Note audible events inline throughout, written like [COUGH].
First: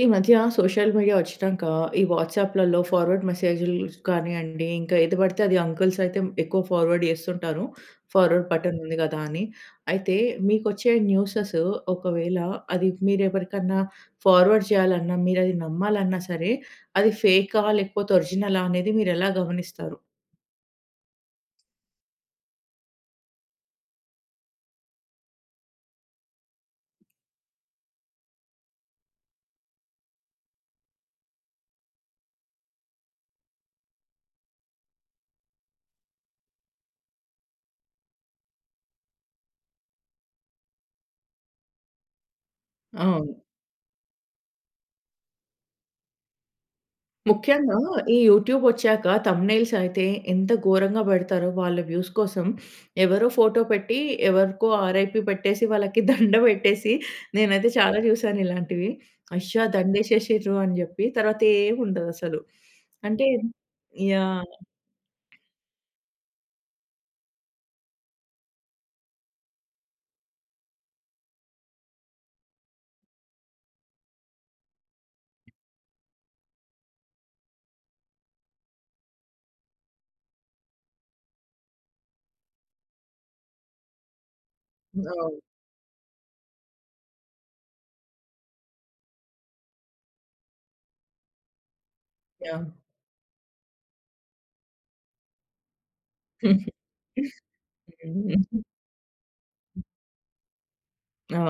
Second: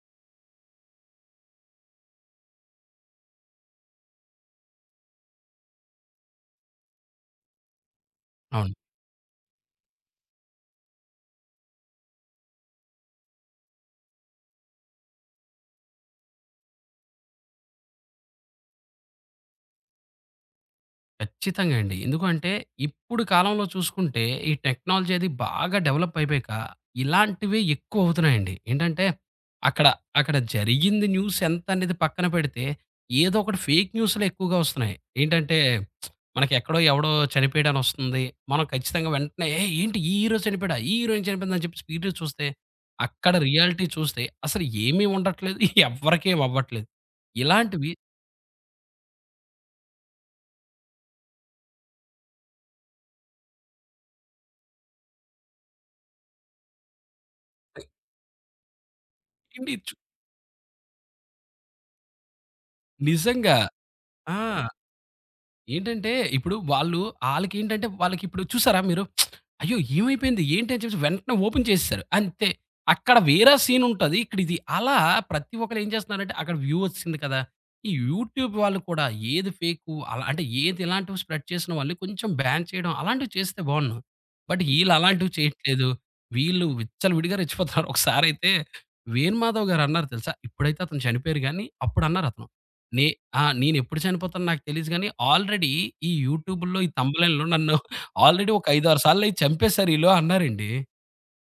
ఈ మధ్య social media ఒచ్చినాక, ఈ వాట్సాప్‌లలో ఫార్వర్డ్ మెసేజులు కానియండి, ఇంకా ఏది బడితే అది అంకుల్స్ అయితే ఎక్కువ ఫార్వర్డ్ చేస్తుంటారు. ఫార్వర్డ్ అవును. బటన్ ఉంది కదా అని అయితే మీకొచ్చే న్యూసెసు ఒకవేళ అది మీరు ఎవరికన్నా ఫార్వర్డ్ చేయాలన్నా, మీరు అది నమ్మాలన్నా సరే, అది ఫేకా లేకపోతే ఒరిజినలా అనేది మీరు ఎలా గమనిస్తారు? ఖచ్చితంగా అండి. ఎందుకంటే, ఇప్పుడు కాలంలో చూసుకుంటే, ఈ టెక్నాలజీ అది బాగా డెవలపయిపయక, ఇలాంటివి ఎక్కువ అవుతున్నాయండి. ఏంటంటే, అక్కడ అక్కడ జరిగింది న్యూస్ ఎంతనేది పక్కన పెడితే, ఏదోకటి ఫేక్ న్యూసులు ఎక్కువగా ఒస్తున్నాయి. ఏంటంటే, [SMACKS LIPS] మనకి ఎక్కడో ఎవడో చనిపోయాడనొస్తుంది. మనం ఖచ్చితంగా వెంటనే ఏ ఏంటి ఈ హీరో చనిపోయాడా, ఈ హీరోయిన్ చనిపోయిందని చెప్పి స్పీడ్‌గా చూస్తే అక్కడ అవును. రియాలిటీ చూస్తే అసలు ఏమి ఉండట్లేదు [CHUCKLES] ఎవ్వరికి ఏం అవ్వట్లేదు. ముఖ్యంగా ఇలాంటివి ఈ యూట్యూబొచ్చాక థంబ్‌నెయిల్స్ అయితే, ఎంత ఘోరంగా బెడతారో వాళ్ళ వ్యూస్ కోసం [SNIFFS] ఎవరో ఫోటో పెట్టి, ఎవరికో ఆర్ఐపి పెట్టేసి వాళ్ళకి [CHUCKLES] దండ ఎట్టేసి నేనైతే చాలా చూసాను ఇలాంటివి. అయ్యా! తిండిచ్చు దండ ఎసేసిండ్రు అని జెప్పి, తరువాత ఏమి ఉండదసలు. [SNIFFS] అంటే నిజంగా. ఆ! యాహ్! ఏంటంటే, ఇప్పుడు వాళ్ళు అళ్ళకేంటంటే వాళ్ళకి ఇప్పుడు చూసారా మీరు? [SMACKS LIPS] అయ్యో! ఏమైపోయింది, ఏంటి అని చెప్పేసి వెంటనే ఓపెన్ చేసేసారు అంతే అక్కడ వేర సీన్ ఉంటది ఇక్కడ ఇది అలా ప్రతి ఒక్కరు ఏం చేస్తున్నారంటే, అక్కడ వ్యూ ఒచ్చిసింది కదా! ఈ యూట్యూబ్ వాళ్ళు కూడా ఏది ఫేకు అలా అంటే ఏది ఇలాంటివి స్ప్రెడ్ చేసిన వాళ్ళని కొంచెం బ్యాన్ చేయడం అలాంటివి చేస్తే బావుండ్ను. బట్ వీళ్ళు అలాంటివి అవును. చేయట్లేదు. వీళ్ళు విచ్చలవిడిగా [CHUCKLES] రెచ్చిపోతారు ఒకసారయితే వేణుమాధవ్ గారు అన్నారు తెలుసా ఇప్పుడైతే అతను చనిపోయారు గాని, అప్పుడు అన్నారు అతను. యాహ్! నే ఆ! నేను ఎప్పుడు చనిపోతానో నాకు తెలియదు గానీ ఆల్రెడీ ఈ హుహు. యూట్యూబ్‌లో ఈ థంబ్‌నెయిల్‌ల్లో [CHUCKLES] నన్ను [CHUCKLES] ఆల్రెడీ హ్మ్. ఒక ఐదారు సార్లయి చంపేసారు వీళ్ళు అన్నారండి.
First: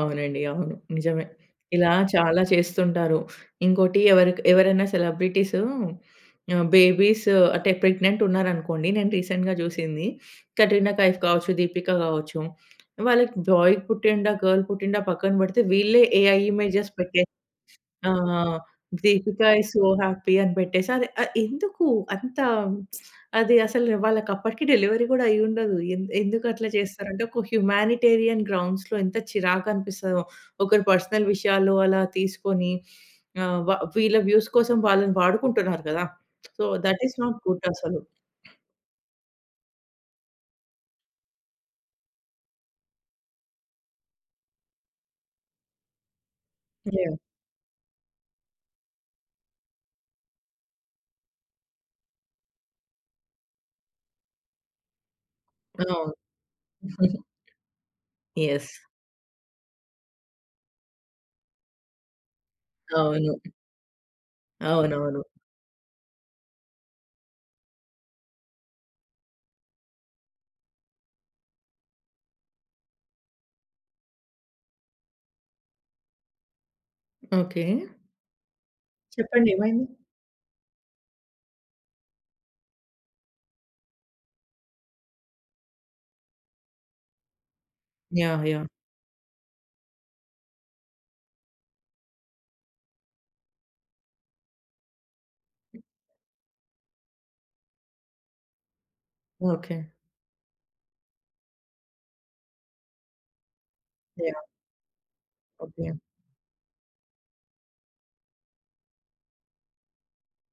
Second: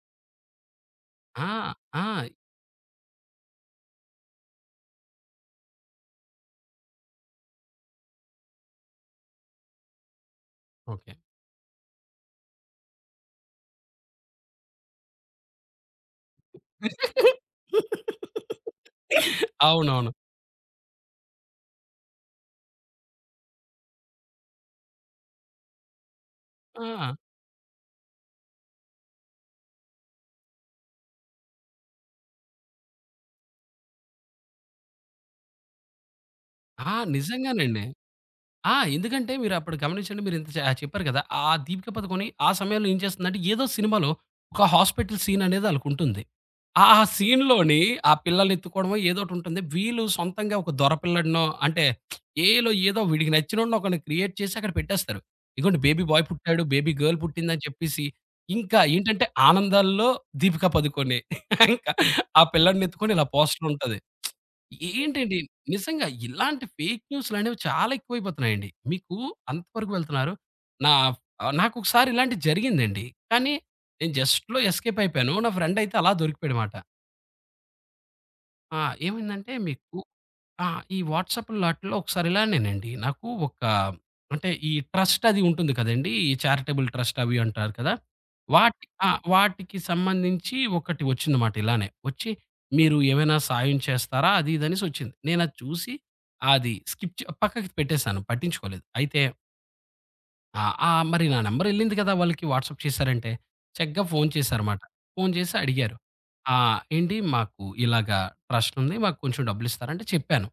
అవునండి. అవును. నిజమే. ఆ! ఇలా ఆ! చాలా చేస్తుంటారు. ఇంకోటి ఎవరికి ఎవరైనా సెలబ్రిటీస్ ఆహ్, బేబీస్ అంటే ప్రెగ్నెంట్ ఉన్నారనుకోండి. నేను రీసెంట్‌గా జూసింది. Katrina okay. కైఫ్ కావచ్చు, దీపిక గావచ్చు వాళ్ళకి బాయ్ పుట్టిండా గాల్ పుట్టిండా పక్కన పెడితే. వీళ్ళే ఏఐ ఇమేజెస్ పెట్టేసి [LAUGHS] ఆహ్, దీపిక ఈస్ సో అవునవును. హ్యాపీ అని పెట్టేసి అది ఆహ్, ఎందుకు? అంత అది అసలు వాళ్ళకి అప్పటికి డెలివరీ గూడా అయ్యుండదు. ఎం ఎందుకు అట్లా చేస్తారు ఆ! అంటే ఒక హ్యుమానిటేరియన్ గ్రౌండ్స్‌లో ఎంత చిరాకనిపిస్తదో ఒకరి పర్సనల్ విషయాలు అలా తీసుకొని. ఆహ్ వ వీళ్ళ వ్యూస్ కోసం వాళ్ళని వాడుకుంటున్నారు గదా! సో ఆ! థట్ ఈస్ నాట్ గుడ్ నిజంగానండి. అసలు. ఆ! ఎందుకంటే మీరు అప్పుడు గమనించండి మీరు జ చెప్పారు కదా. ఆ దీపిక పదుకొని ఆహ్, సమయంలో ఏం చేస్తుందంటే ఏదో సినిమాలో ఒక హాస్పిటలు సీననేది ఆళ్ళకుంటుంది. ఆ యాహ్! సీన్‌లోని ఆ పిల్లలెత్తుకోవడమో ఏదోకటుంటుంది. వీళ్ళు సొంతంగా ఒక దొర పిల్లాడినో అంటే [SMACKS LIPS] ఏఐలో ఏదో ఒక వీడికి నచ్చినోడినో ఒకరిని క్రియేట్ చేసి అక్కడ పెట్టేస్తారు. ఇదిగోండి అవును. బేబీ బాయ్ పుట్టాడు బేబీ గల్ [GIGGLES] పుట్టింది అని చెప్పేసి యెస్. ఇంకా ఏంటంటే ఆనందాల్లో దీపికా పదుకొనె. [CHUCKLES] ఇంక ఆ పిల్లాడిని ఎత్తుకొని ఇలా అవును. పోస్ట్‌ర్ ఉంటది. [SMACKS LIPS] అవునవును. ఏంటండి నిజంగా ఇలాంటి ఫేక్ న్యూసులనేవి చాలా ఎక్కువైపోతున్నాయండి. మీకు అంత వరకు వెళ్తున్నారు నా ఫ్ ఆహ్, నాకొకసారి ఇలాంటిది జరిగిందండి. కానీ నేను జస్ట్‌లో ఎస్‌కేప్ అయిపోయాను. నా ఫ్రెండ్ అయితే అలా దొరికిపోయాడుమాట. ఓకే. ఆ! చెప్పండి ఏమైందంటే ఏమైంది? మీకు ఆహ్, ఈ వాట్సాప్‌ల్లో ఆటిల్లో ఒకసారిలానేనండి. నాకు ఒక అంటే ఈ ట్రస్ట్ అది ఉంటుంది కదండీ. ఈ చారిటబుల్ ట్రస్ట్ అవి అంటారు కదా! యాహ్! యాహ్! వాట ఆ! వాటికి సంబంధించి ఒకటి ఒచ్చింది మాట ఇలానే. ఒచ్చి మీరు ఏమైనా సాయం చేస్తారా? అదీదనేసొచ్చింది. నేను అది హ్మ్. చూసి అది స్కిప్ చె పక్కకి పెట్టేసాను పట్టించుకోలేదు. అయితే ఓకే. ఆ! ఆహ్, మరి నా నంబర్ ఎళ్ళింది గదా! వాళ్ళకి వాట్సాప్ చేశారంటే. చక్కగా ఫోను యాహ్! చేశారు మాట. ఫోను చేసి ఓకే. అడిగారు. ఆహ్, "ఏండి మాకు ఇలాగా ట్రస్టుంది మాకు కొంచెం డబ్బులిస్తారా?" అంటే చెప్పాను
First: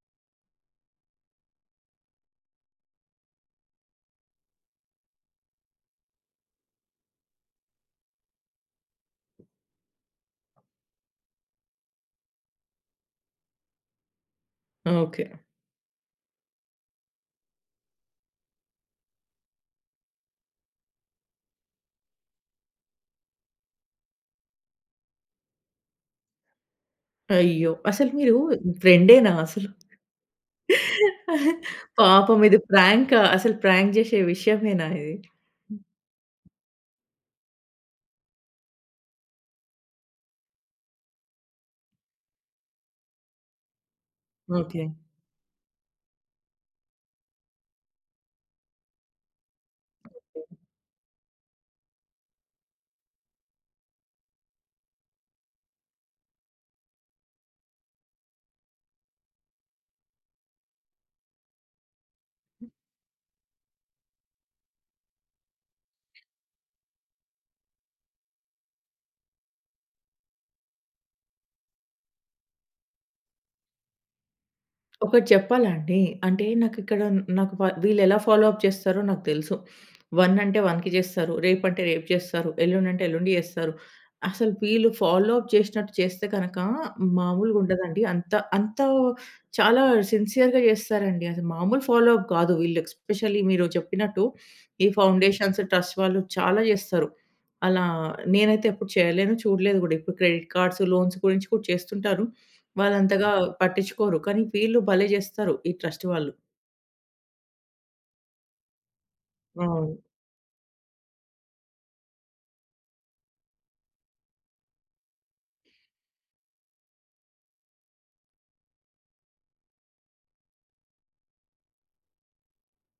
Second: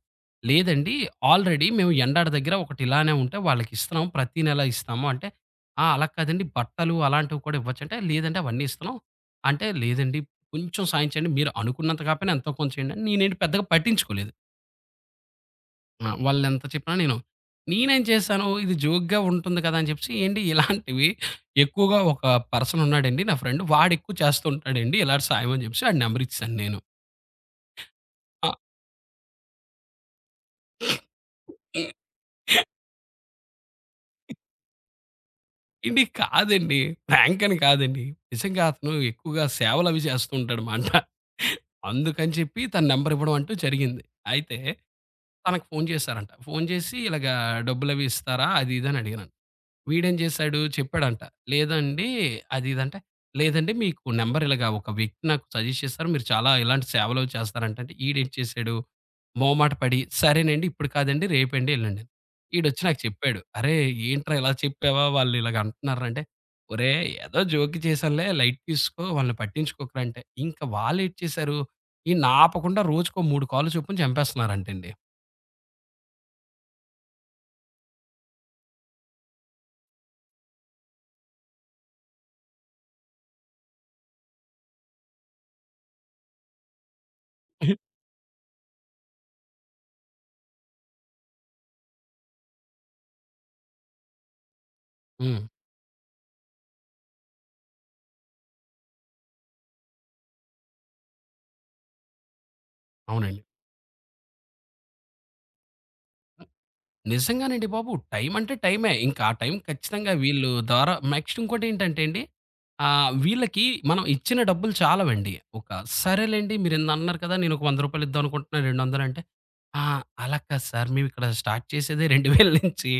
లేదండి. ఆల్రెడీ మేము ఎండాడ దగ్గర ఒకటి ఇలానే ఉంటే వాళ్లకి ఇస్తున్నాం ప్రతి నెల ఇస్తాము అంటే, "ఆ! అలా కాదండి బట్టలు అలాంటివి కూడా ఇవ్వచ్చు" అంటే లేదండి అవన్నీ ఇస్తున్నాం అంటే, "లేదండి కొంచెం సాయం చేయండి మీరు అనుకున్నంత కాకపోయినా ఎంతో కొంత చేయండి." నేనేంటి పెద్దగా పట్టించుకోలేదు. ఓకే. ఆ! వాళ్ళు ఎంత చెప్పినా నేను నేనేం చేశాను ఇది జోక్‌గా ఉంటుంది కదా! అని చెప్పేసి ఏండి ఇలాంటివి ఎక్కువగా ఒక పర్సన్ ఉన్నాడండి నా ఫ్రెండ్ వాడు ఎక్కువ చేస్తూ ఉంటాడండి ఇలాంటి సాయం అని చెప్పేసి వాడి నంబరిచ్చేసాను నేను. అయ్యో! అసలు మీరు అ ఫ్రెండేనా అసలు? [CHUCKLES] హ్మ్. పాపం ఇది ప్రాంకా? అసలు ప్రాంక్ జేసే విషయమేనా ఇది? హ్మ్. ఎండి కాదండి. ప్రాంకని కాదండి. నిజంగా అతను ఎక్కువగా సేవలు అవి జేస్తుంటాడు మాట. అందుకని చెప్పి తన నంబరివ్వడం అంటూ జరిగింది. అయితే ఓకే. తనకు ఫోను చేసారంట ఫోను చేసి ఇలాగ డబ్బులవి ఇస్తారా? అది ఇది అని అడిగారంట. వీడేం ఓకే. జేసాడు చెప్పాడంట లేదండి అది ఇది అంటే. లేదండి మీకు నంబరిలగా ఒక వ్యక్తి నాకు సజెస్ట్ చేస్తారు. మీరు చాలా ఇలాంటి సేవలు చేస్తారంట, అంటే ఈడేటి చేసాడు మొహమాట పడి సరేనండి ఇప్పుడు కాదండి రేపండి వెళ్ళండి. హ్మ్. ఈడొచ్చి నాకు చెప్పాడు. "అరేయ్ ఏంట్రా ఇలా చెప్పావా వాళ్ళు ఇలాగ అంటున్నారు రా" అంటే, ఒరేయ్ ఏదో జోక్‌గా చేశానులే లైట్ తీసుకో వాళ్ళని పట్టించుకోకురా అంటే. ఇంకా వాళ్ళేటి చేసారు. ఈడి‌ని ఆపకుండా రోజుకో 3 కాల్లు చొప్పున చంపేస్తున్నారంటండి. ఒకటి చెప్పాలండి. అంటే నాకిక్కడ నాకు వీళ్ళెలా ఫాలో అప్ చేస్తారో నాకు తెలుసు. 1 అంటే 1 చేస్తారు. రేపు అంటే రేపు చేస్తారు ఎల్లుండి అంటే ఎల్లుండి చేస్తారు. అసలు వీళ్ళు ఫాలో అప్ చేసినట్టు చేస్తే గనక మామూలుగా [GIGGLES] ఉండదండి. అంత అంత చాలా సిన్సెయర్‌గా చేస్తారండి. అది మామూలు ఫాలో అప్ గాదు. వీళ్ళు ఎస్పెషల్లీ మీరు చెప్పినట్టు ఈ హ్మ్. ఫౌండేషన్స్, ట్రస్ట్ వాళ్ళు చాలా జేస్తారు. అలా నేనైతే ఎప్పుడు చేయలేను చూడలేదు కూడా ఇప్పుడు క్రెడిట్ కార్డ్స్, లోన్స్ గురించి కూడా చేస్తుంటారు. వాళ్ళు అంతగా అవునండి. పట్టించుకోరు కానీ వీళ్ళు భలే జేస్తారు ఈ ట్రస్ట్ వాళ్ళు. ఆహ్, నిజంగానండి బాబు. టైం అంటే టైమే ఇంకా ఆ టైం అవును. ఖచ్చితంగా వీళ్ళు ద్వారా నెక్స్ట్ ఇంకోటి ఏంటంటే అండి. ఆహ్, వీళ్ళకి మనం ఇచ్చిన డబ్బులు చాలవండి. ఒక సరేలెండి మీరు ఇన్నినన్నారు కదా! నేను ఒక రూ. 100 ఇద్దాం అనుకుంటున్నాను రెండొందలంటే. ఆ! అలా కాదు సారు మేమిక్కడ స్టార్ట్ చేసేదే 2000 నుంచి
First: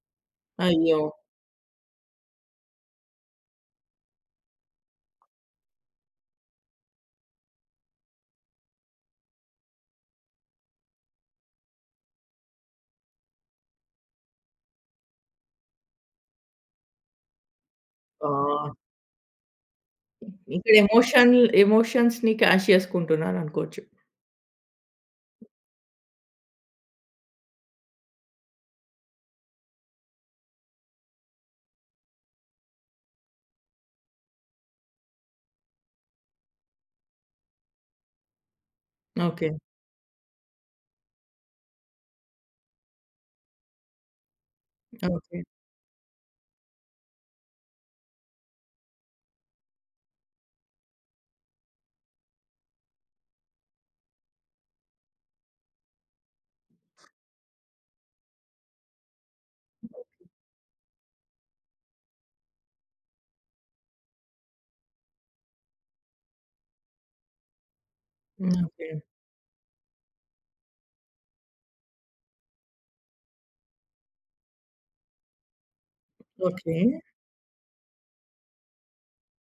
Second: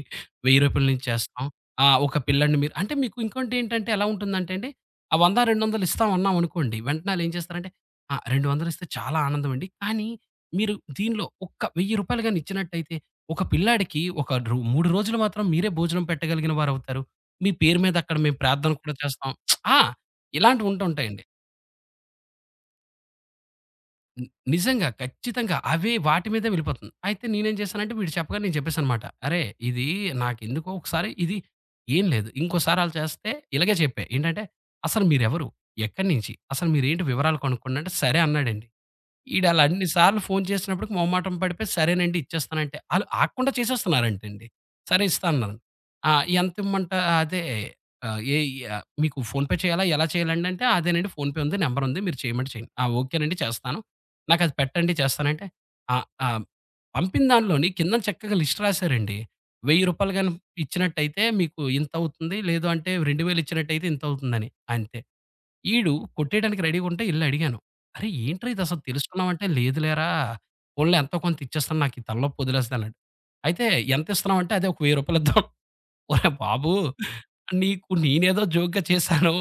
రూ. 1000 రూపాయల అయ్యో! నుంచి చేస్తాం. ఆ ఒక పిల్లాడిని మీరు అంటే మీకు ఇంకోటి ఏంటంటే ఎలా ఉంటుందంటే అండి ఆ 100, 200 ఇస్తాం అన్నాం అనుకోండి వెంటనే వాళ్ళేం చేస్తారంటే, "ఆహ్, 200 ఇస్తే చాలా ఆనందం అండి. కానీ మీరు దీనిలో ఒక రూ. 1000 గాని ఇచ్చినట్టయితే ఒక పిల్లాడికి ఒక రు 3 రోజులు మాత్రం మీరే భోజనం పెట్టగలిగిన వారవుతారు. మీ పేరు మీద అక్కడ మేము ఆ! ప్రార్థన కూడా చేస్తాం." [SMACKS LIPS] ఆ! హ్మ్. ఇలాంటివి ఇక్కడ ఉంటుంటాయండి. ఎమోషన్ ఎమోషన్స్‌ని క్యాష్ చేసుకుంటున్నారనుకోవచ్చు. హ్మ్. నిజంగా ఖచ్చితంగా అవి వాటి మీదే వెళ్ళిపోతుంది. అయితే నేనేం చేశానంటే వీడు చెప్పగానే నేను చెప్పేసాను మాట. అరే ఇది నాకెందుకో ఒకసారి ఇది ఏం లేదు ఇంకోసారి అల చేస్తే ఇలాగే చెపై. ఏంటంటే అసలు మీరెవరు? ఎక్కడినించి? అసలు మీరు ఏంటి? వివరాలు కొనుక్కండి అంటే సరే అన్నాడండి. వీడు ఓకే. అలా అన్ని సార్లు ఫోను చేసినప్పటికి మొహమాటం పడిపోయి సరేనండి ఇచ్చేస్తాను అంటే ఆళ్ళు ఆగకుండా చేసేస్తున్నారంట అండి. సరే ఇస్తా ఓకే. అన్నారు. ఆ ఎంత ఇమ్మంటా అదే ఆహ్, ఏ ఈ మీకు ఫోన్‌పే చేయాలా ఎలా చేయాలండి అంటే. అదేనండి ఫోన్‌పే ఉంది నంబర్ ఉంది మీరు చేయమంటే చేయండి. ఆ ఓకే నండి చేస్తాను. నాకది పెట్టండి చేస్తాను అంటే ఆహ్, ఆహ్, పంపినదాంట్లోని కింద చక్కగా లిస్ట్ రాసారండి రూ. 1000 ఓకె. గనం ఇచ్చినట్టయితే మీకు ఇంతవుతుంది లేదు, అంటే 2000 ఇచ్చినట్టయితే ఇంతవుతుందని. అంతే వీడు కొట్టేయడానికి రెడీగా ఉంటే వెళ్లి అడిగాను. అరేయ్ ఏంట్రా హ్మ్. ఇది అసలు ఓకే. తెలుసుకున్నావ అంటే, "లేదులేరా పోనీలే ఎంతో కొంత ఇచ్చేస్తున్నాను నాకు ఈ తలనొప్పి ఒదిలేస్తది" అన్నాడు. అయితే ఎంత ఇస్తున్నావు అంటే ఒక రూ. 1000 ఇద్దాం. ఒరే బాబు ఓకే. నీకు నేనేదో జోక్‌గా చేశాను.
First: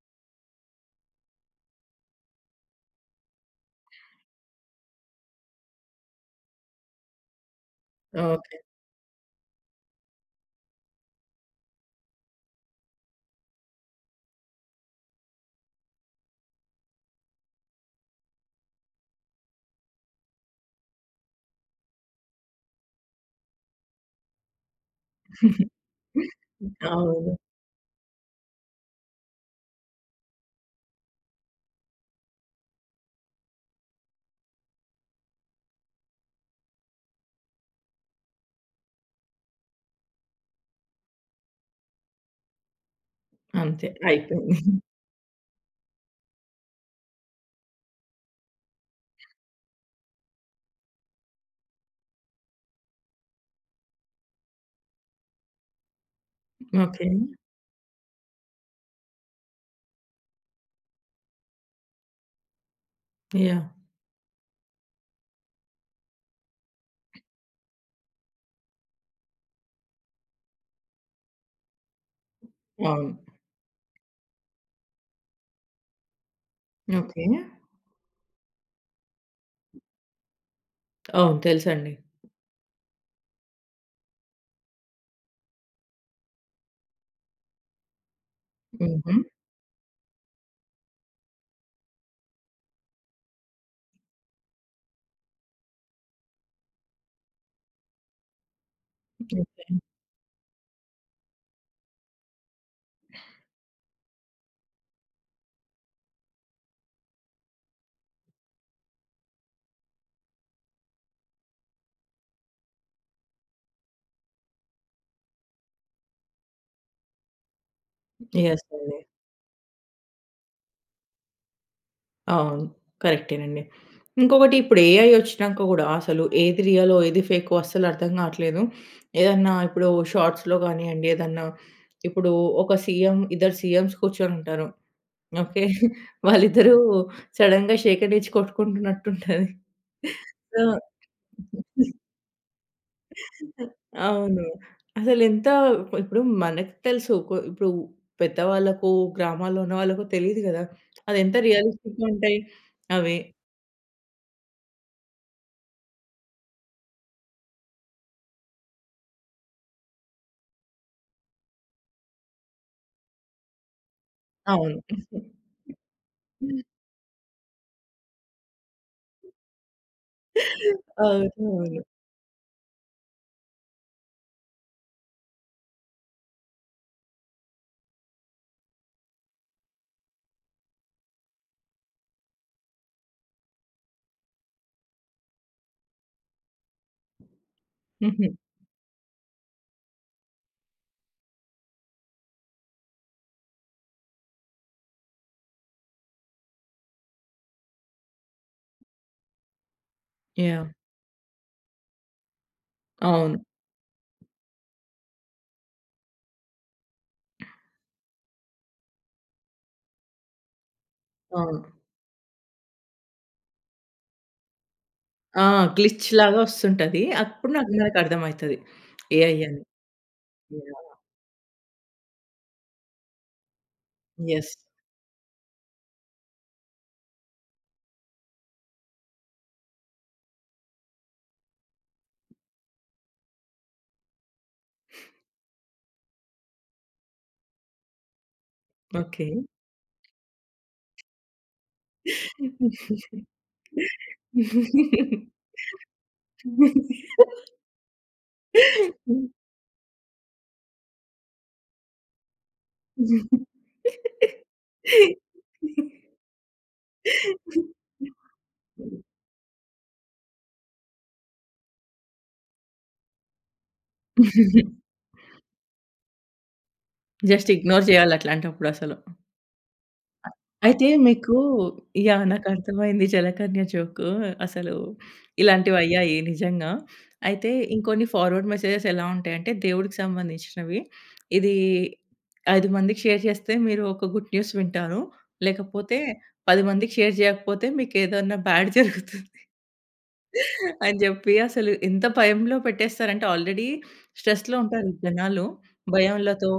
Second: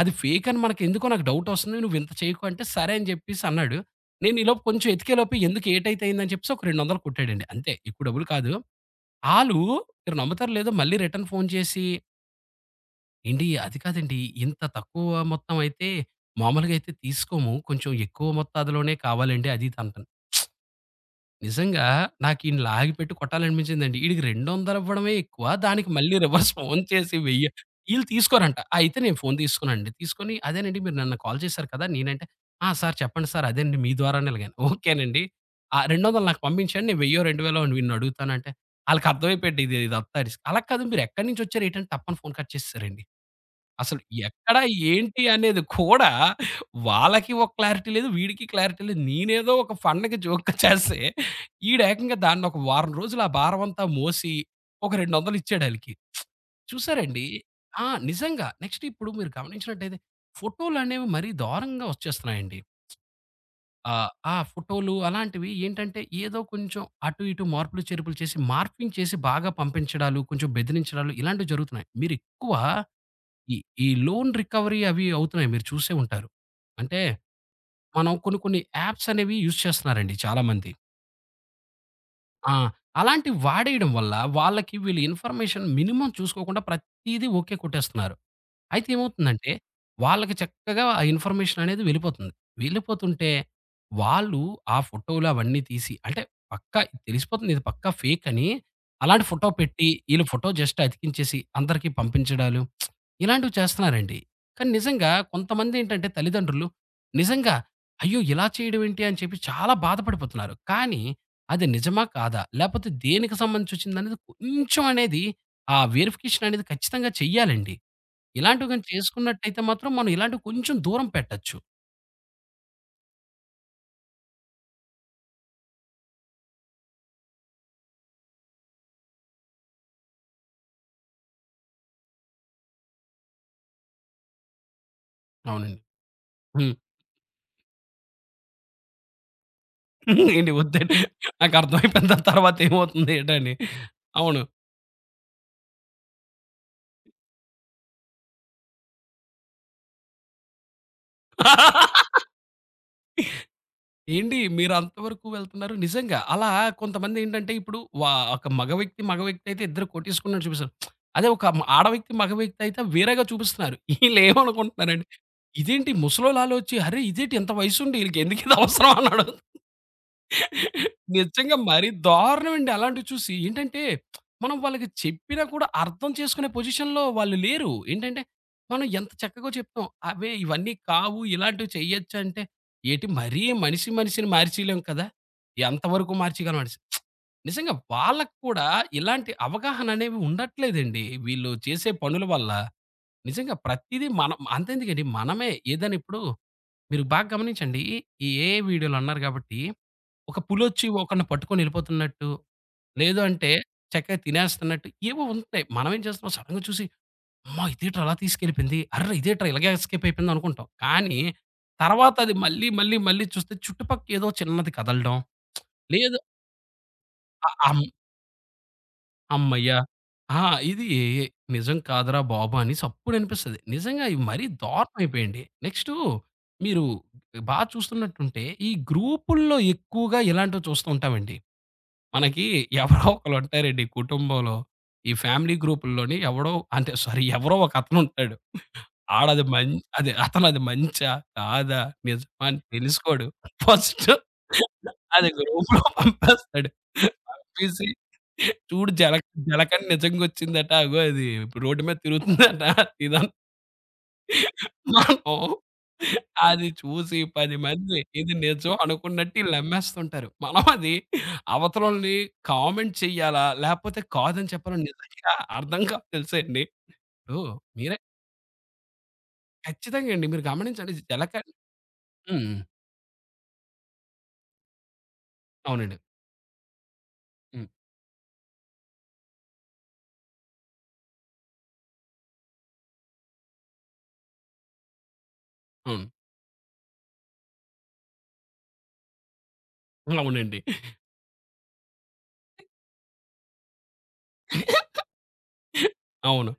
అది ఫేకని మనకు ఎందుకో నాకు డవుట్ ఒస్తుంది నువ్వింత చేయకు అంటే, "సరే" అని చెప్పేసి అన్నాడు. నేను ఈలోపు కొంచెం వెతికే లోపు ఎందుకు ఏటైతే అయింది అని చెప్పేసి ఒక 200 కొట్టాడండి అంతే ఎక్కువ డబ్బులు కాదు. ఓకే. ఆలు మీరు నమ్ముతారో లేదో మళ్ళీ రిటన్ ఫోను చేసి ఏండీ, అది కాదండి. ఇంత తక్కువ మొత్తమయితే మామూలుగయితే తీసుకోము. కొంచం ఎక్కువ మోత్తాదులోనే కావాలండి అది తంటా. [SMACKS LIPS] నిజంగా నాకీడిన్ని లాగిపెట్టి కొట్టాలనిపిచిందండి. ఈడికి రెండొందలివ్వడమే ఎక్కువ. [GIGGLES] దానికి మళ్ళీ [CHUCKLES] రివర్స్ ఫోన్ చేసి అవును. వెయ్యా ఈళ్ళు తీసుకోరంట. అయితే నేను ఫోను తీసుకున్నానండి. తీసుకొని అదేనండి మీరు నిన్న కాల్ చేసారు కదా! నేనంటే ఆ! సార్ చెప్పండి సర్. అదండి మీ ద్వారా ఎలగాన్ [GIGGLES] ఓకేనండి. ఆ 200 నాకు పంపిచండి. నేను వెయ్యో రెండు వేలో వీడిని అడుగుతానంటే ఆళ్ళకర్థమైపోయిండి ఇదంత రిస్క్ అలా కాదు మీరెక్కడినుంచొచ్చారేంటంటే తప్పని ఫోను కట్ చేసేసారండి. అంతే. అసలు అయిపోయింది. ఎక్కడ? [CHUCKLES] ఏంటి? అనేది కూడా [CHUCKLES] వాళ్ళకి ఒక క్లారిటీ లేదు. వీడికి క్లారిటీ లేదు. నేనేదో ఒక ఫన్‌‌కి జోక్‌గా [CHUCKLES] చేస్తే ఈడేకంగా దాన్నొక వారం రోజులు ఆ భారమంతా మోసి ఒక రెండొందలిచ్చాడాళ్ళకి. ఓకే. [SMACKS LIPS] చూసారండి? ఆ! నిజంగా నెక్స్టిప్పుడు మీరు గమనించినట్టైతే ఫోటోలనేవి మరీ దారంగా వచ్చేస్తున్నాయండి. యాహ్! ఆ! ఆ ఫోటోలు అలాంటివి ఏంటంటే ఏదో కొంచం అటు ఇటు మార్పులు, చేర్పులు చేసి మార్ఫింగ్ చేసి బాగా పంపించడాలు కొంచం బెదిరించడాలు, ఇలాంటివి జరుగుతున్నాయి. మీరెక్కువ అవును. ఈ ఈ లోన్ రికవరీ అవి అవుతున్నాయి. మీరు చూసే ఉంటారు. అంటే ఓకే. మనం కొన్ని కొన్ని యాప్స్ అనేవి యూజ్ చేస్తన్నారండి చాలా మంది. అవును. తెలుసండి. ఆ! అలాంటి వాడేయడం వల్ల వాళ్లకి వీళ్ళు ఇన్‌ఫర్మేషన్ మినిమం చూసుకోకుండా ప్రత్తీదీ ఓకే కొట్టేస్తున్నారు. అయితే హుహు. ఏమవుతుందంటే వాళ్లకి చక్కగా ఆ ఇన్‌ఫర్మేషన్ అనేది వెళ్ళిపోతుంది. వెళ్ళిపోతుంటే వాళ్ళు ఆ ఫోటోలవన్నీ తీసి అంటే పక్కా తెలిసిపోతుంది ఇది పక్కా ఫేకని. అలాంటి ఫోటో ఓకే. పెట్టి ఈళ్ళు ఫోటో జస్ట్ అతికించేసి అందరికి పంపించడాలు [SMACKS LIPS] ఇలాంటివి చేస్తన్నారండి. కానీ నిజంగా కొంతమందేంటంటే తల్లిదండ్రులు నిజంగా అయ్యో! ఇలా చేయడమేంటి అని చెప్పి చాలా బాధపడిపోతున్నారు. కానీ అది నిజమా? కాదా? లేపోతే దేనికి సంబంధించొచ్చిందనేది కొంచెం అనేది ఆ వెరిఫికేషననేది ఖచ్చితంగా చెయ్యాలండి. యెస్! ఇలాంటివి గానీ అండి. చేసుకున్నట్టయితే మాత్రం మనం ఇలాంటివి కొంచెం దూరం పెట్టచ్చు. అవును. కరెక్టేనండి. ఇంకొకటిప్పుడు ఏఐ ఒచ్చినాక గూడా అసలేది రియలో ఏది ఫేకో అస్సలర్థం గావట్లేదు. ఏదన్నా ఇప్పుడు షార్ట్స్‌లో గానియ్యండి. ఏదన్నా ఇప్పుడూ ఒక సీఎం ఇద్దరు సీఎంస్ కూర్చొనుంటారు. ఓకే. అవునండి. [GIGGLES] వాళ్ళిద్దరూ హ్మ్. సడెన్‌గా షేక్యాండిచ్చి కొట్టుకుంటున్నట్టుంటది. ఏంటి సో ఒద్దని [GIGGLES] నాకర్థమైపోయింది. దాని తర్వాత ఏమవుతుందేటని అ అవును. అవును. అసలెంత పు ఇప్పుడు మనకు తెలుసు. కొ ఇప్పుడు పెద్దవాళ్లకు గ్రామాల్లో ఉన్న వాళ్ళకు తెలీదు గదా! అదెంత రియలిస్టిక్‌ [LAUGHS] గుంటాయి అవి. ఏండి మీరంతవరకు వెళ్తున్నారు. నిజంగా అలా కొంతమందేంటంటే ఇప్పుడు వా ఒక మగ వ్యక్తి మగ వ్యక్తయితే ఇద్దరు కొట్టేసుకున్నట్టు చూపిస్తారు. [SMACKS LIPS] అదే ఒక మ ఆడ వ్యక్తి మగ వ్యక్తయితే వేరేగా చూపిస్తున్నారు. [CHUCKLES] అవును. ఈళ్ళేమనుకుంటున్నారంటే [GIGGLES] ఇదేంటి హ్మ్. ముసలోళ్ళాలోచి అరే! ఇదేంటి ఇంత వయసుండి [LAUGHS] ఈళ్ళకెందుకిది అవసరమా అన్నాడు. అవును. నిజంగా అవును. మరీ దారుణమండి. అలాంటివి చూసి ఏంటంటే [SMACKS LIPS] మనం వాళ్ళకి చెప్పినా కూడా అర్థం చేసుకునే పొజిషన్‌లో వాళ్ళు లేరు. ఏంటంటే మనం ఎంత చక్కగో చెప్పాం. అవే ఇవన్నీ కావు ఇలాంటివి చేయచ్చంటే ఏంటి మరీ మనిషి మనిషిని మార్చేయలేము కదా! ఎంత వరుకు మార్చేయగలమని [SMACKS LIPS] నిజంగా హుహు. వాళ్ళక్కూడా ఇలాంటి అవగాహననేవి ఉండట్లేదండి వీళ్ళు చేసే పనుల వల్ల. నిజంగా ప్రత్తీది మన అంతెందుకండి మనమే ఏదైనిప్పుడు మీరు బాగా గమనించండి. ఈ ఏఐ వీడియోలన్నారు గాబట్టి ఒక యాహ్! పులొచ్చి ఒకడిని పట్టుకొనెళ్ళిపోతున్నట్టు లేదు అవును. అంటే చక్కగా తినేస్తున్నట్టు ఏవో ఉంటాయి. మనమేం చేస్తాం సడెన్‌గా చూసి అమ్మ! ఇదేంట్రా అలా తీసుకెళ్ళిపోయింది. అర్రే! ఇదేంట్రా ఇలాగేస్కేపయిపోయిందనుకుంటాం. కానీ అవును. తర్వాత అది మళ్ళీ మళ్ళీ మళ్ళీ చూస్తే చుట్టుపక్కేదో చిన్నది కదలడం. ఆ! [SMACKS LIPS] గ్లిచ్‌ లేదు లాగా ఒస్తుంటది. అప్పుడు ఆహ్, నాక్ అం నాకర్థమైతది ఏఐ అని. అమ్మయ్య! ఆ! మీరలా ఇదీ నిజం కాదురా బాబనేసప్పుడనిపిస్తది. నిజంగా ఇవి మరీ యెస్! దారుణమయిపోయిండి. నెక్స్ట్ మీరు బా చూస్తున్నట్టుంటే ఈ గ్రూపు‌ల్లో ఎక్కువగా ఇలాంటివి చూస్తు ఉంటామండి. మనకీ [CHUCKLES] ఎవరో ఒకలుంటారండి కుటుంబంలో. ఈ ఫ్యామిలీ గ్రూపుల్లోని ఎవడో అంటే స్వారీ ఎవరో ఒకతనుంటాడు. ఓకే. ఆడది మన్ అదతనది మంచా కాదా? నిజమా అని తెలుసుకోడు. ఫస్ట్ అది గ్రూప్‌లొ పంపేస్తాడు. పంపేసి చూడు జలక్ [LAUGHS] జలకని నిజంగొచ్చిందట అగో అది ఇప్పుడు రోడ్ మీద తిరుగుతుందంట ఇదం మనము [LAUGHS] అది చూసి 10మంది ఇది నిజం [LAUGHS] అనుకున్నట్టీళ్ళమ్మేస్తుంటారు. [CHUCKLES] మనం అది అవతలోళ్ళని కామెంట్ చెయ్యాలా లేపోతే కాదని చెప్పలా [GIGGLES] నిజంగా అర్థం కాదు తెలుసాండి. ఇప్పుడు జస్ట్ ఇగ్నోర్ మీరే జేయాలట్లాంటప్పుడసలు. ఖచ్చితంగా అండి. మీరు అయితే గమనించండి. మీకూ జలకన్ యాహ్! హ్మ్. నాకర్థమైంది. జలకన్య జోక్ అసలు అవునండి. ఇలాంటివయ్యాయి నిజంగా. అయితే హ్మ్. ఇంకొన్ని ఫార్వర్డ్ మెసేజెస్ ఎలా ఉంటాయంటే దేవుడికి సంబంధించినవి. ఇదీ 5 మందికి షేర్ చేస్తే మీరొక గుడ్ న్యూస్ వింటారు. లేకపోతే అవును. 10 మందికి షేర్ జేయకపోతే మీకేదైనా బ్యాడ్ జరుగుతుంది. లవునండి. అని జెప్పి అసలు ఎంత భయంలో పెట్టేస్తారంటే ఆల్రెడీ స్ట్రెస్‌లో ఉంటారు ఈ జనాలు. [GIGGLES] భయంలతో అవును.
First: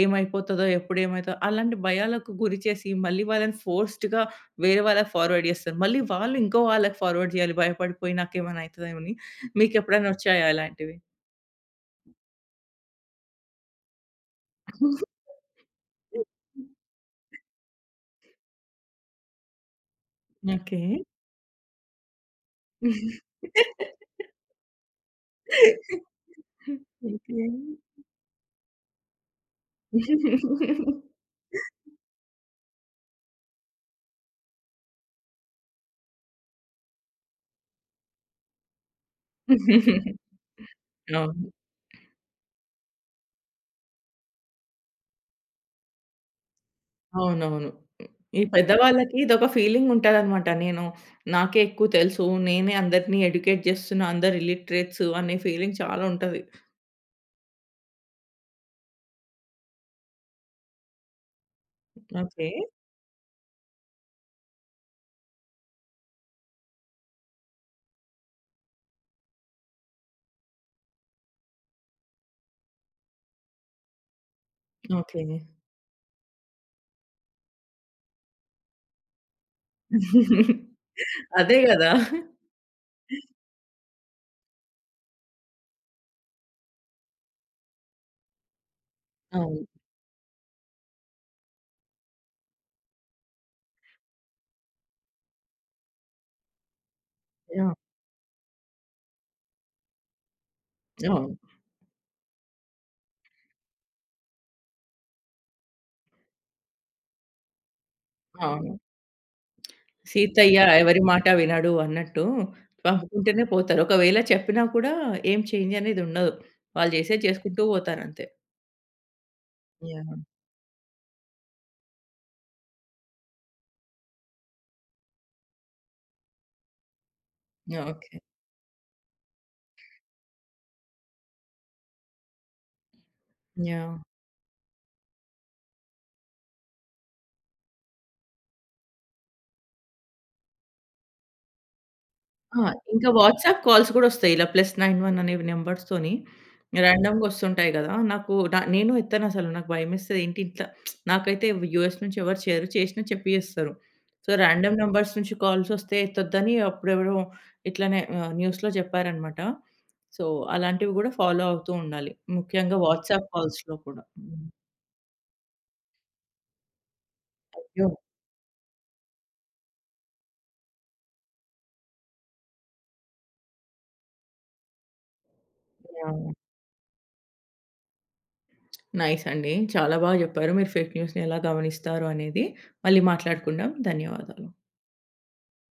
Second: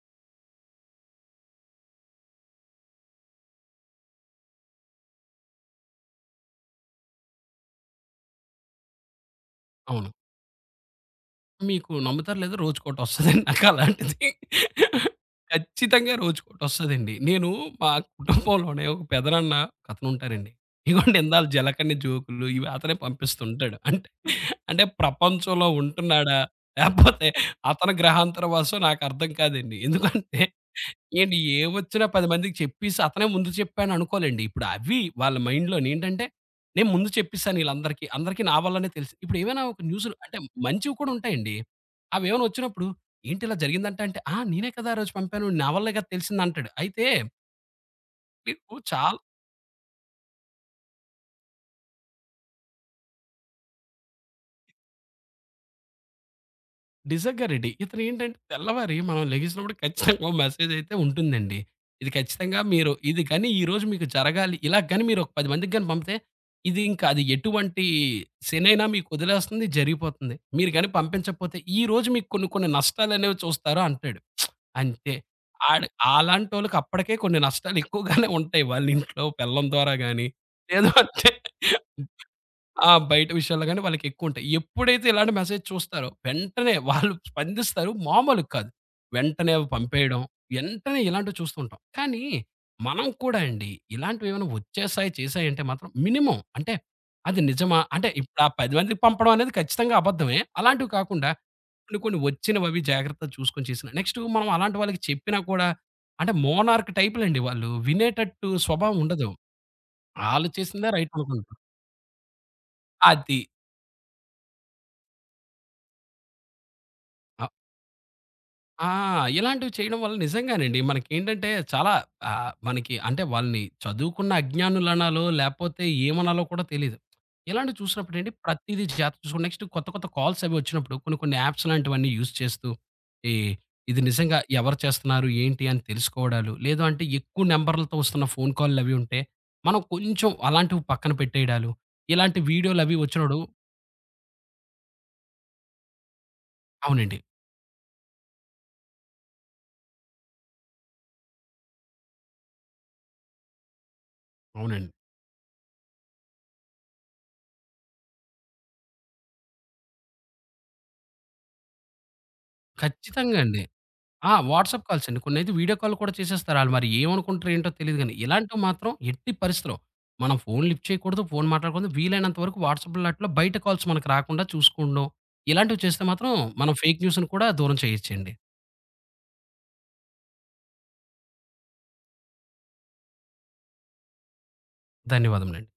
ఏమైపోతదో ఎప్పుడేమైతదో అలాంటి భయాలకు గురి చేసి మళ్ళీ వాళ్ళని ఫోర్‌స్డ్‌గా వేరే వాళ్ళకి ఫార్వర్డ్ జేస్తారు. మళ్ళీ వాళ్ళింకో వాళ్ళకి ఫార్వర్డ్ జేయాలి భయపడిపోయి నాకేమైనయితదేమో అని. మీకెప్పుడైనా అవును. ఒచ్చాయా అలాంటివి? మీకు నమ్ముతారో లేదో రోజుకొకటోస్తదండి నాకలాంటిది. ఖచ్చితంగా రోజుకొకటోస్తదండి. నేను, మా [GIGGLES] [CHUCKLES] కుటుంబంలోనే ఒక పెదనాన్న ఒకతనుంటారండి. ఓకే. [CHUCKLES] ఇదిగోండి ఇందాక జలకన్యా జోక్లు ఇవి అతనే పంపిస్తూ ఉంటాడు. అంట్ [GIGGLES] అంటే ప్రపంచంలో ఉంటున్నాడా [CHUCKLES] లేకపోతే ఓకే. అతని గ్రహాంతర వాసో నాకర్థం కాదండి. ఎందుకంటే, [GIGGLES] ఏండి ఏవోచ్చినా 10 మందికి చెప్పేసి అతనే ముందు చెప్పాను అనుకోలెండి ఇప్పుడు అవి వాళ్ళ మైండ్‌లోనేంటంటే, నేను ముందు చెప్పేసానిళ్ళందరికీ అందరికి నా వల్లనే తెలుసు. ఇప్పుడు ఏమైనా ఒక న్యూసులో [GIGGLES] అంటే మంచివి కూడా అవును. ఉంటాయండి. అవేవైనా వచ్చినప్పుడు, ఏంటి ఇలా జరిగిందంట అంటే "ఆ! నేనే కదా ఆరోజు పంపాను నా అవ్వలే కదా తెలిసింది కదా" అంటాడు. అయితే అవునవును. ఈ మీకు పెద్దవాళ్ళకి చాలా ఇదొక ఫీలింగుంటదన్నమాట. నేను నాకే ఎక్కువ తెలుసు, నేనే అందరిని ఎడ్యుకేట్ జేస్తున్న అందరు ఇల్లిటరేట్స్ అనే ఫీలింగ్ చాలా ఉంటది. నిజంగానండి. ఇతనేంటంటే, తెల్లవారి మనం లెగిసినప్పుడు [CHUCKLES] ఖచ్చితంగా ఒక మెసేజ్ అయితే ఉంటుందండి. ఇది ఓకే. ఖచ్చితంగా మీరు ఇది కాని ఈరోజు మీకు జరగాలి ఇలా గాని మీరు ఒక 10 మందికి పంపితే, ఇది ఇంకా అది ఎటువంటి శేనైనా మీకొదిలేస్తుంది జరిగిపోతుంది. మీరు గాని పంపించకపోతే, ఈరోజు మీకు కొన్ని కొన్ని నష్టాలనేవి చూస్తారు అంటాడు. [SMACKS LIPS] అంతే. ఓకే. అడు, అలాంటోళ్ళకి అప్పటికే కొన్ని నష్టాలెక్కువగానే ఉంటాయి. వాళ్ళ ఇంట్లో పెళ్ళం ద్వారా గాని [GIGGLES] లేదు అంటే అదే గదా! [CHUCKLES] ఆ! బయట విషయాల్లో గాని, వాళ్ళకెక్కువుంటాయి. ఎప్పుడైతే ఇలాంటి మెసేజ్ చూస్తారో, వెంటనే [CHUCKLES] వాళ్ళు స్పందిస్తారు మామూలుగా కాదు. వెంటనే అవును. అవి పంపేయడం, ఏంటనే ఇలాంటివి చూస్తుంటాం. కానీ మనం కూడా అండి, ఇలాంటివేవైనా వచ్చేసాయి, చేసాయి అంటే మాత్రం, మినిమమ్ అంటే అది యాహ్! నిజమా అంటే ఇపుడా 10 మందికి పంపడం అనేది ఖచ్చితంగా అబద్ధమే. అలాంటివి కాకుండా అవును. కొన్ని కొన్ని వచ్చినవవి జాగ్రత్తలు చూసుకొని చేసిన, నెక్స్టు మనం అలాంటి వాళ్ళకి చెప్పినా కూడా అంటే మోనార్క్ టైప్‌లండి వాళ్ళు. వినేటట్టు అవును. స్వభావం ఉండదు. ఆళ్ళు సీతయ్య చేసిందే ఎవరి రైట్ మాట అనుకుంటారు. వినడు అన్నట్టు, పంపుకుంటేనే అది. పోతారు. ఒకవేళ చెప్పినా కూడా ఏం చేంజ్ అనేదుండదు. వాళ్ళు జేసేది ఆ! చేసుకుంటూ పోతారంతే. ఆ! ఇలాంటివి చేయడం వల్ల యాహ్! నిజంగానండి మనకేంటంటే, చాలా ఆహ్, మనకి అంటే వాళ్ళని చదువుకున్న అజ్ఞానులనాలో లేపోతే ఏమనాలో కూడా తెలీదు. ఇలాంటివి యాహ్! ఓకె. చూసినప్పుడండి, ప్రతీదీ జాగ్రత్త చూసుకోండి. నెక్స్ట్ కొత్త కొత్త కాల్స్ అవి వచ్చినప్పుడు, కొన్ని కొన్ని యాప్స్‌ లాంటివన్నీ యూజ్ చేస్తూ, ఈ యాహ్! ఇది నిజంగా ఎవరు చేస్తున్నారు? ఏంటి? అని తెలుసుకోవడాలు, లేదు అంటే ఎక్కువ నంబర్‌లతో వస్తున్న ఫోన్‌కాల్‌లవి ఉంటే, మనం కొంచెం అలాంటివి పక్కన పెట్టేయడాలు, ఇలాంటి ఆ! వీడియోలవి ఇంక వచ్చినప్పుడు వాట్సాప్ కాల్స్ గూడొస్తాయి. ఇలా ప్లస్ 9, 1 అనేవి నంబర్స్‌తోని, అవునండి. రాండమ్గొస్తుంటాయి గదా! నాకు న నేను ఎత్తనసలు. నాకు భయమేస్తది. ఏంటిట్లా [SMACKS LIPS] నాకైతే ఎవ్ యూఎస్ నుంచెవరు చేయరు. చేసినా చెప్పి జేస్తరు. సో, రాండమ్ అవునన్ నంబర్స్ నుంచి కాల్సొస్తే ఎత్తొద్దని, అప్పుడెవరో ఇట్లనే ఆహ్, న్యూస్‌‌‌‌లో జెప్పారన్నమాట. సో, అలాంటివి గూడా ఫాలో అవుతూ ఉండాలి. ముఖ్యంగా వాట్సాప్ ఖచ్చితంగా అండి. కాల్స్‌లో కూడా. ఆ! హ్మ్. వాట్సాప్ కాల్స్ అండి. కొన్నైతే వీడియో కాల్లు కూడా చేసేస్తారు. ఆళ్ళు మరి ఏమనుకుంటారో, ఏంటో అయ్యో! తెలీదు గాని, ఇలాంటివి మాత్రం ఎట్టి పరిస్థితిలో, మనం ఫోన్ లిఫ్ట్ చేయకూడదు. ఫోన్ మాట్లాడకూడదు. వీలైనంత వరకు వాట్సాప్‌లో ఆటిల్లో బయట కాల్స్ మనకు రాకుండా చూసుకోవడం, ఇలాంటివి యాహ్! చేస్తే మాత్రం యాహ్! మనం ఫేక్ న్యూస్‌‌ని కూడా దూరం చేయొచ్చండి. నైస్ అండి. చాలా బా జెప్పారు. మీరు ఫేక్ న్యూస్‌నెలా గమనిస్తారు అనేది. మళ్ళి మాట్లాడుకుందాం. ధన్యవాదాలు. ధన్యవాదాములండి.